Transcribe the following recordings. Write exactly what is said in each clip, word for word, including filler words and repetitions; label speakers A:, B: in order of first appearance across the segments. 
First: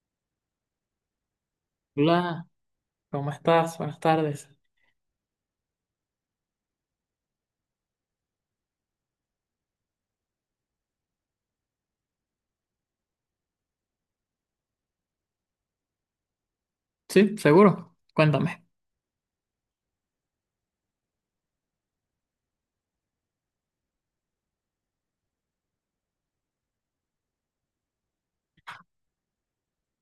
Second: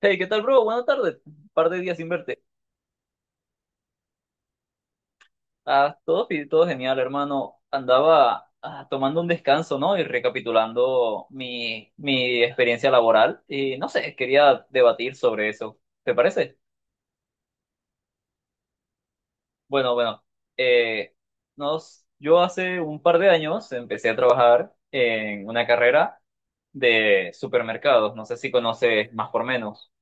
A: Hey, ¿qué tal, bro? Buenas tardes. Un par de días sin verte.
B: Hola, ¿cómo estás? Buenas tardes.
A: Ah, todo, fi- todo genial, hermano. Andaba ah, tomando un descanso, ¿no? Y recapitulando mi, mi experiencia laboral. Y no sé, quería debatir sobre eso. ¿Te parece?
B: Sí, seguro. Cuéntame.
A: Bueno, bueno. eh, nos, yo hace un par de años empecé a trabajar en una carrera de supermercados. No sé si conoces más por menos.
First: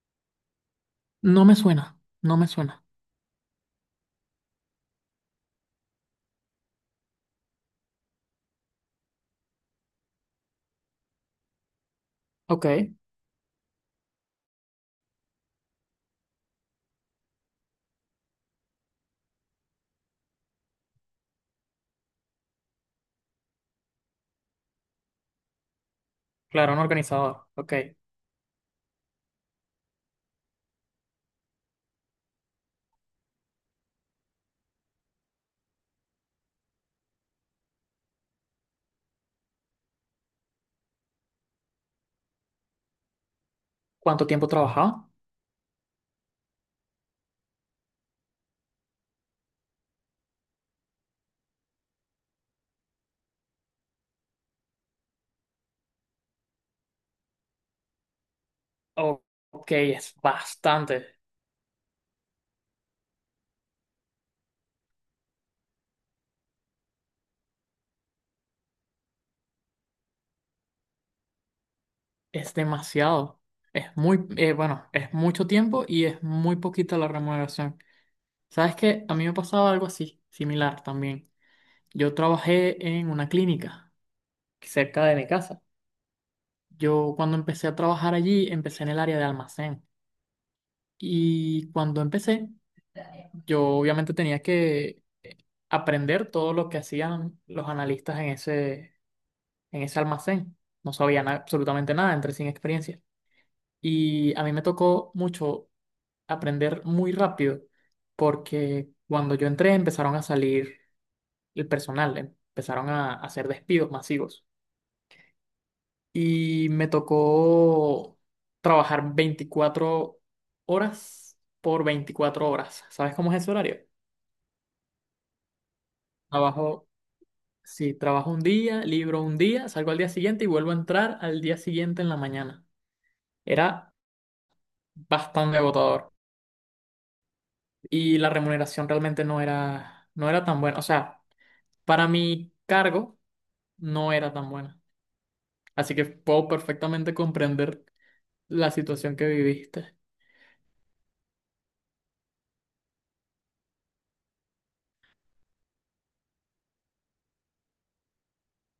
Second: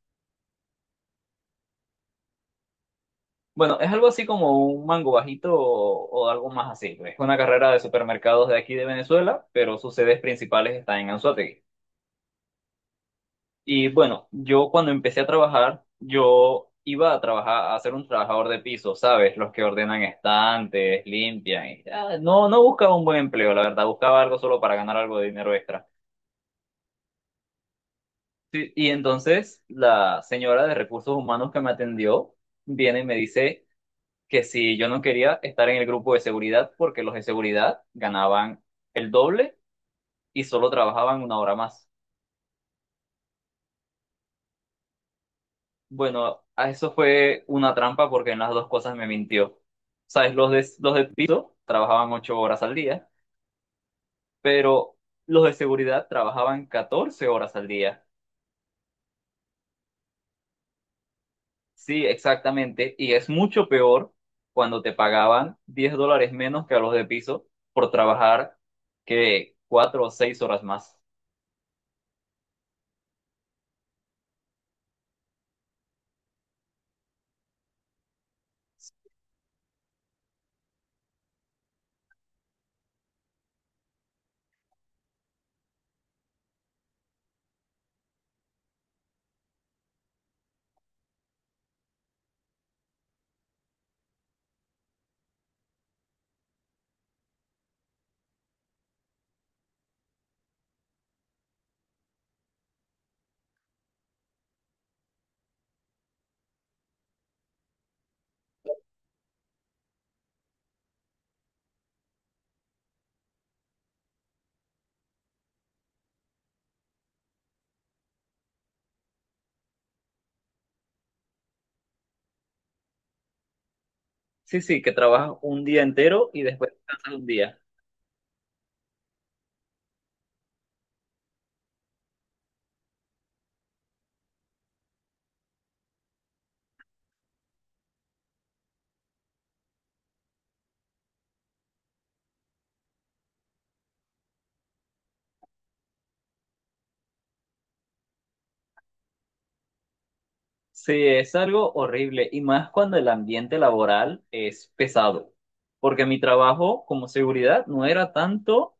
B: No me suena, no me suena.
A: Bueno, es algo así como un mango bajito o, o algo más así. Es una carrera de supermercados de aquí de Venezuela, pero sus sedes principales están en Anzoátegui.
B: Ok,
A: Y bueno, yo cuando empecé a trabajar, yo iba a trabajar, a ser un trabajador de piso, ¿sabes? Los que ordenan estantes, limpian. Y, ah, no, no buscaba un buen empleo, la verdad, buscaba algo solo para ganar algo de dinero extra.
B: claro, un organizador. Ok.
A: Sí, y entonces la señora de recursos humanos que me atendió viene y me dice que si yo no quería estar en el grupo de seguridad porque los de seguridad ganaban el doble y solo trabajaban una hora más.
B: ¿Cuánto tiempo trabajaba?
A: Bueno, a eso fue una trampa porque en las dos cosas me mintió. Sabes, los de, los de piso trabajaban ocho horas al día, pero los de seguridad trabajaban catorce horas al día.
B: O- Ok, es bastante,
A: Sí, exactamente. Y es mucho peor cuando te pagaban diez dólares menos que a los de piso por trabajar que cuatro o seis horas más.
B: es demasiado. Es muy, eh, bueno, es mucho tiempo y es muy poquita la remuneración. ¿Sabes qué? A mí me pasaba algo así, similar también. Yo trabajé en una clínica cerca de mi casa. Yo cuando empecé a trabajar allí, empecé en el área de almacén. Y cuando empecé, yo obviamente tenía que aprender todo lo que hacían los analistas en ese, en ese almacén. No sabían absolutamente nada, entré sin experiencia. Y a mí me tocó mucho aprender muy rápido, porque cuando yo entré empezaron a salir el personal, empezaron a hacer despidos masivos. Y me tocó trabajar veinticuatro horas por veinticuatro horas. ¿Sabes cómo es ese horario?
A: Sí, sí, que trabajas un día entero y después
B: Trabajo,
A: descansas un día.
B: sí, trabajo un día, libro un día, salgo al día siguiente y vuelvo a entrar al día siguiente en la mañana. Era bastante agotador y la remuneración realmente no era, no era tan buena. O sea, para mi cargo no era tan buena. Así que puedo perfectamente comprender la situación que viviste.
A: Sí, es algo horrible y más cuando el ambiente laboral es pesado, porque mi trabajo como seguridad no era tanto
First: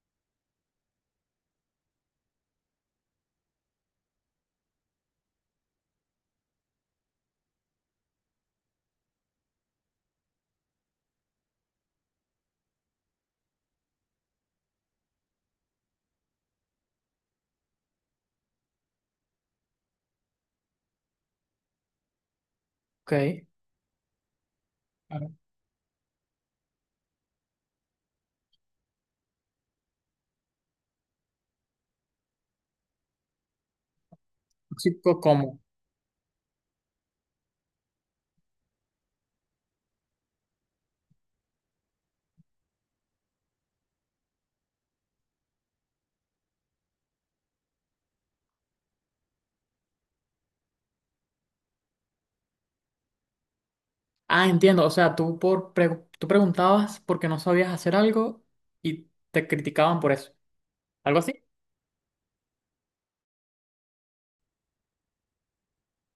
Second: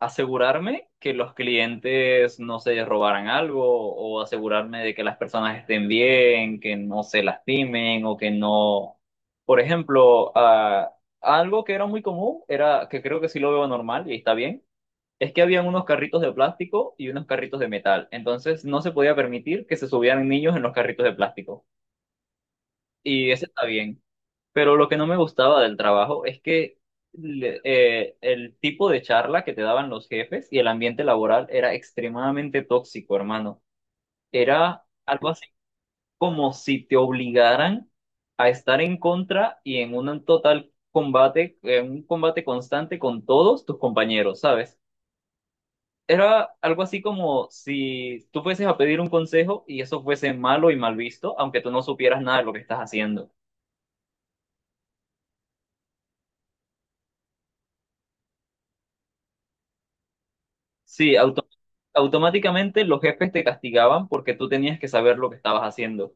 A: asegurarme que los clientes no se robaran algo o asegurarme de que las personas estén bien, que no se lastimen o que no... Por ejemplo, ah, algo que era muy común era, que creo que sí lo veo normal y está bien. Es que habían unos carritos de plástico y unos carritos de metal. Entonces no se podía permitir que se subieran niños en los carritos de plástico. Y
B: Ok.
A: eso está bien. Pero lo que no me
B: Claro.
A: gustaba del trabajo es que le- eh, el tipo de charla que te daban los jefes y el ambiente laboral era extremadamente tóxico, hermano. Era
B: Tóxico,
A: algo así
B: ¿cómo?
A: como si te obligaran a estar en contra y en un total combate, en un combate constante con todos tus compañeros, ¿sabes? Era algo así como si tú fueses a pedir un consejo y eso fuese malo y mal visto, aunque tú no supieras nada de lo que estás haciendo.
B: Ah, entiendo. O sea, tú, por pre- tú preguntabas por qué no sabías hacer algo y te criticaban por eso.
A: Sí,
B: ¿Algo así?
A: auto- automáticamente los jefes te castigaban porque tú tenías que saber lo que estabas haciendo.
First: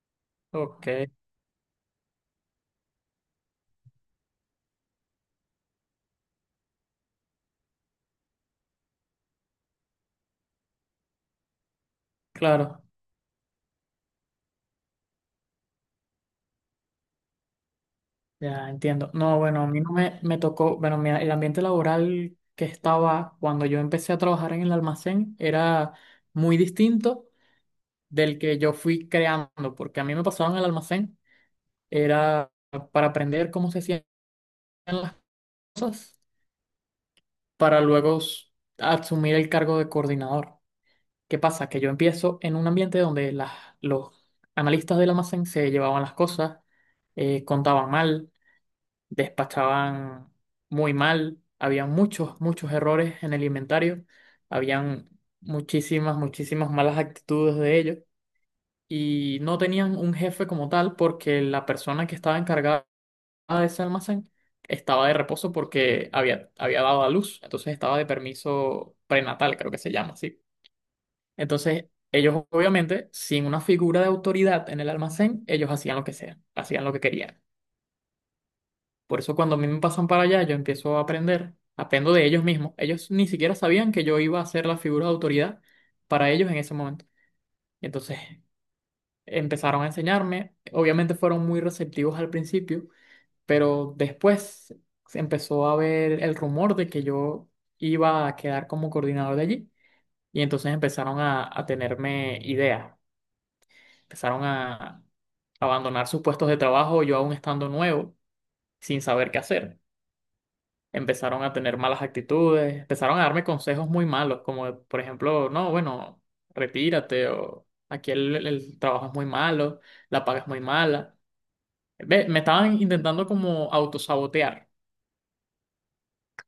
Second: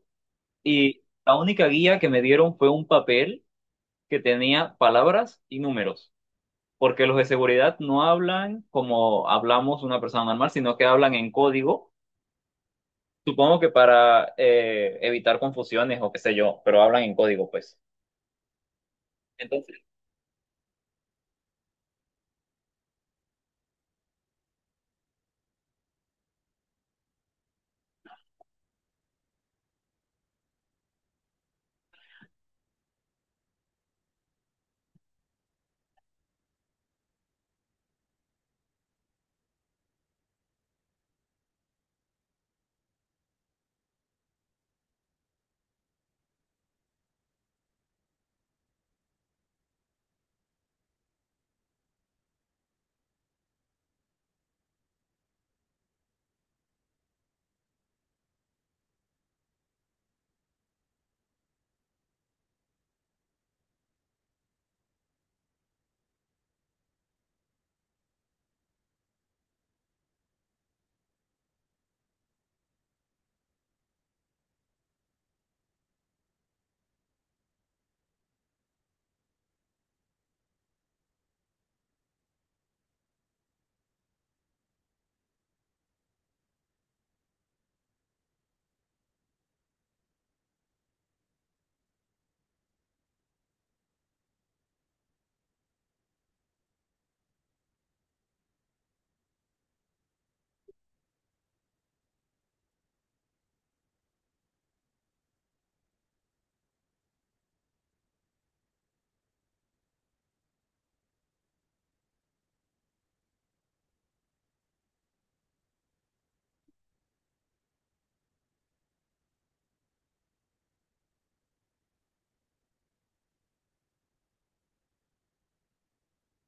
B: Ok,
A: Y la única guía que me dieron fue un papel que tenía palabras y números, porque los de seguridad no hablan como hablamos una persona normal, sino que hablan en código,
B: claro.
A: supongo que para eh, evitar confusiones o qué sé yo, pero hablan en código, pues.
B: Ya entiendo. No, bueno, a mí
A: Entonces,
B: no me, me tocó, bueno, mi- el ambiente laboral que estaba cuando yo empecé a trabajar en el almacén era muy distinto del que yo fui creando, porque a mí me pasaba en el almacén, era para aprender cómo se hacían las cosas, para luego s- asumir el cargo de coordinador. ¿Qué pasa? Que yo empiezo en un ambiente donde las, los analistas del almacén se llevaban las cosas, eh, contaban mal despachaban muy mal, había muchos, muchos errores en el inventario, habían muchísimas, muchísimas malas actitudes de ellos y no tenían un jefe como tal porque la persona que estaba encargada de ese almacén estaba de reposo porque había, había dado a luz, entonces estaba de permiso prenatal, creo que se llama así. Entonces, ellos obviamente, sin una figura de autoridad en el almacén, ellos hacían lo que sea, hacían lo que querían. Por eso cuando a mí me pasan para allá, yo empiezo a aprender, aprendo de ellos mismos. Ellos ni siquiera sabían que yo iba a ser la figura de autoridad para ellos en ese momento. Entonces empezaron a enseñarme, obviamente fueron muy receptivos al principio, pero después se empezó a ver el rumor de que yo iba a quedar como coordinador de allí y entonces empezaron a, a tenerme ideas, empezaron a abandonar sus puestos de trabajo, yo aún estando nuevo, sin saber qué hacer. Empezaron a tener malas actitudes, empezaron a darme consejos muy malos, como por ejemplo, no, bueno, retírate o aquí el, el trabajo es muy malo, la paga es muy mala. Ve, me estaban intentando como autosabotear.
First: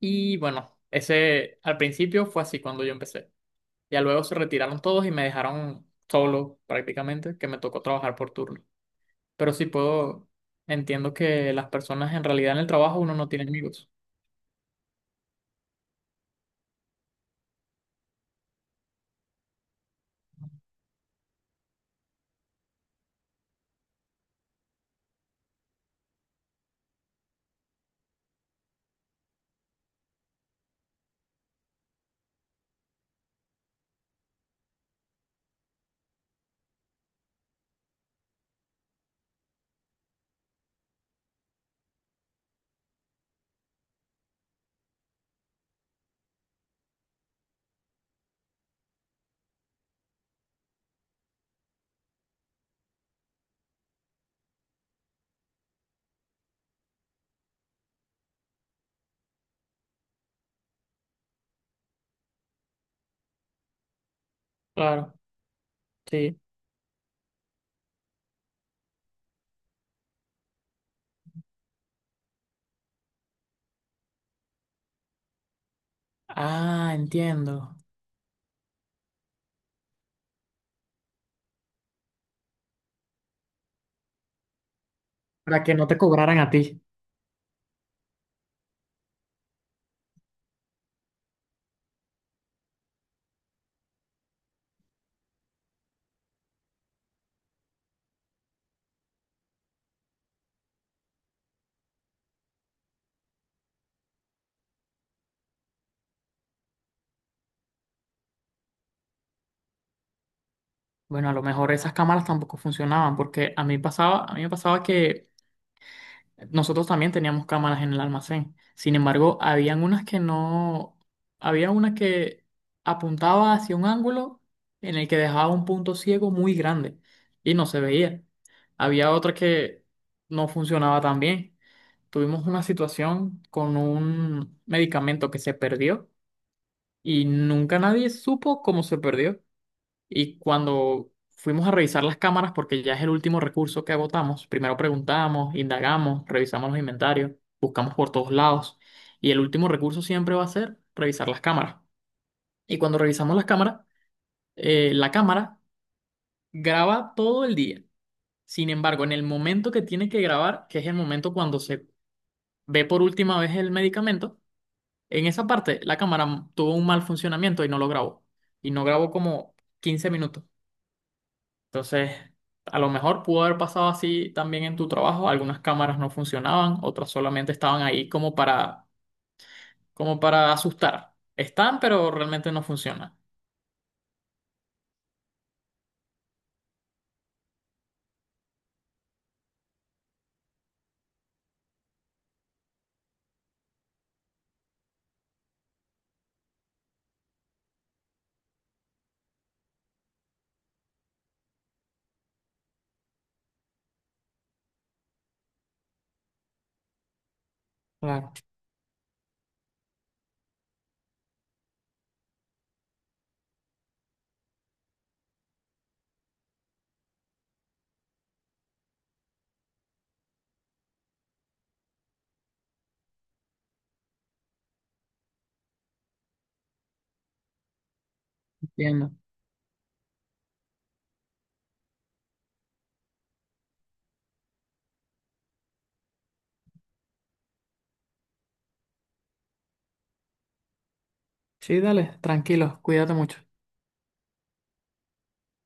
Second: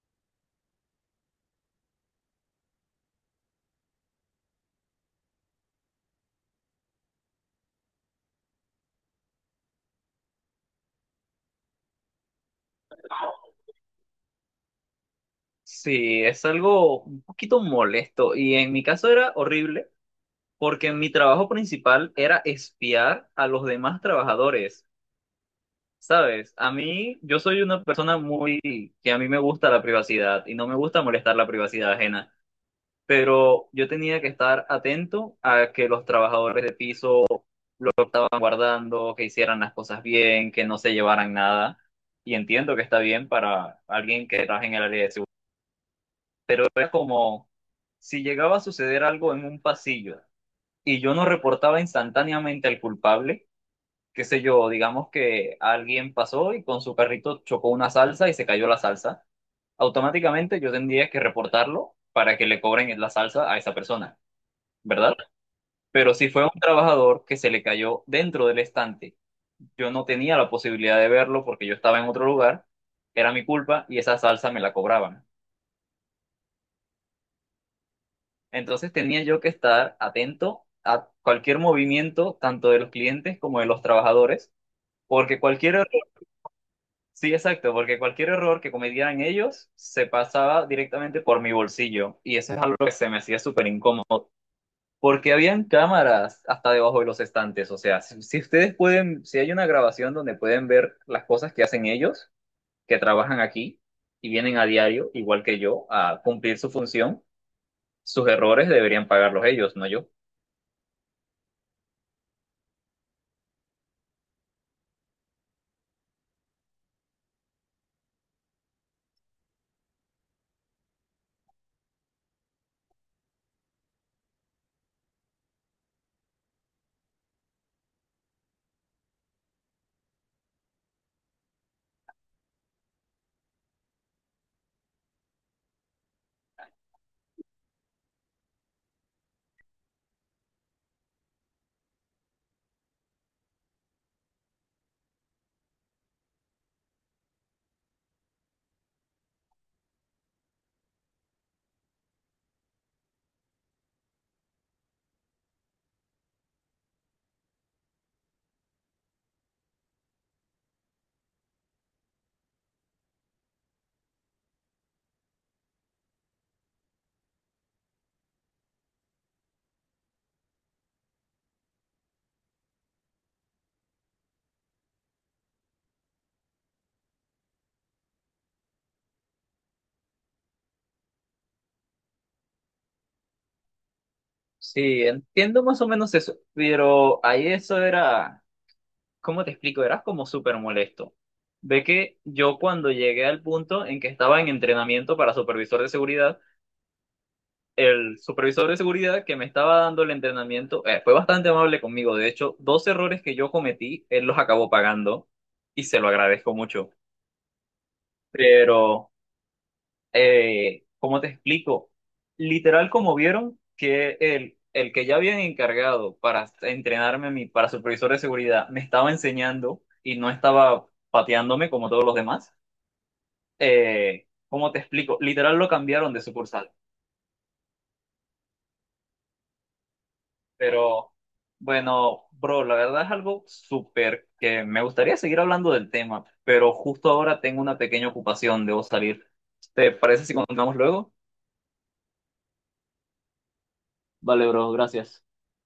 B: Y bueno, ese al principio fue así cuando yo empecé. Ya luego se retiraron todos y me dejaron solo prácticamente, que me tocó trabajar por turno. Pero sí puedo, entiendo que las personas en realidad en el trabajo uno no tiene amigos.
A: sí, es algo un poquito molesto y en mi caso era horrible porque mi trabajo principal era espiar a los demás trabajadores, ¿sabes? A mí, yo soy una persona muy que a mí me gusta la privacidad y no me gusta molestar la privacidad ajena, pero yo tenía que estar atento a que los trabajadores de piso estaban guardando, que hicieran las cosas bien, que no se llevaran nada, y entiendo que está bien para alguien que trabaja en el área de seguridad, pero era como si llegaba a suceder algo en un pasillo y yo no reportaba instantáneamente al culpable, qué sé yo, digamos que alguien pasó y con su carrito chocó una salsa y se cayó la salsa, automáticamente yo tendría que reportarlo para que le cobren la salsa a esa persona,
B: Claro,
A: ¿verdad? Pero si
B: sí.
A: fue un trabajador que se le cayó dentro del estante, yo no tenía la posibilidad de verlo porque yo estaba en otro lugar, era mi culpa y esa salsa me la cobraban.
B: Ah, entiendo.
A: Entonces tenía yo que estar atento a cualquier movimiento, tanto de los clientes como de los trabajadores, porque
B: Para que
A: cualquier
B: no
A: error,
B: te cobraran a ti.
A: sí, exacto, porque cualquier error que cometieran ellos se pasaba directamente por mi bolsillo y eso es algo que se me hacía súper incómodo, porque habían cámaras hasta debajo de los estantes, o sea, si, si ustedes pueden, si hay una grabación donde pueden ver las cosas que hacen ellos, que trabajan aquí y vienen a diario, igual que yo, a cumplir su función, sus errores deberían pagarlos ellos, no yo.
B: Bueno, a lo mejor esas cámaras tampoco funcionaban, porque a mí pasaba, a mí me pasaba que nosotros también teníamos cámaras en el almacén. Sin embargo, habían unas que no, había una que apuntaba hacia un ángulo en el que dejaba un punto ciego muy grande y no se veía. Había otra que no funcionaba tan bien. Tuvimos una situación con un medicamento que se perdió y nunca nadie supo cómo se perdió. Y cuando fuimos a revisar las cámaras, porque ya es el último recurso que agotamos, primero preguntamos, indagamos, revisamos los inventarios, buscamos por todos lados. Y el último recurso siempre va a ser revisar las cámaras. Y cuando revisamos las cámaras, eh, la cámara graba todo el día. Sin embargo, en el momento que tiene que grabar, que es el momento cuando se ve por última vez el medicamento, en esa parte la cámara tuvo un mal funcionamiento y no lo grabó. Y no grabó como quince minutos. Entonces, a lo mejor pudo haber pasado así también en tu trabajo. Algunas cámaras no funcionaban, otras solamente estaban ahí como para, como para asustar. Están, pero realmente no funcionan.
A: Sí, entiendo más o menos eso, pero ahí eso era, ¿cómo te explico? Era como súper molesto. Ve que yo cuando llegué al punto en que estaba en entrenamiento para supervisor de seguridad, el supervisor de seguridad que me estaba dando el entrenamiento eh, fue bastante amable conmigo. De hecho, dos errores que yo cometí, él los acabó pagando y se lo agradezco mucho.
B: Claro,
A: Pero eh, ¿cómo te explico? Literal, como vieron que el, el que ya habían encargado para entrenarme a mí, para supervisor de seguridad, me estaba enseñando y no estaba pateándome como todos los demás. Eh, ¿cómo te explico? Literal lo cambiaron de sucursal.
B: entiendo.
A: Pero bueno, bro, la verdad es algo súper que me gustaría seguir hablando del tema, pero justo ahora tengo una pequeña ocupación, debo salir. ¿Te parece si continuamos luego?
B: Sí, dale, tranquilo, cuídate mucho.
A: Vale, bro, gracias.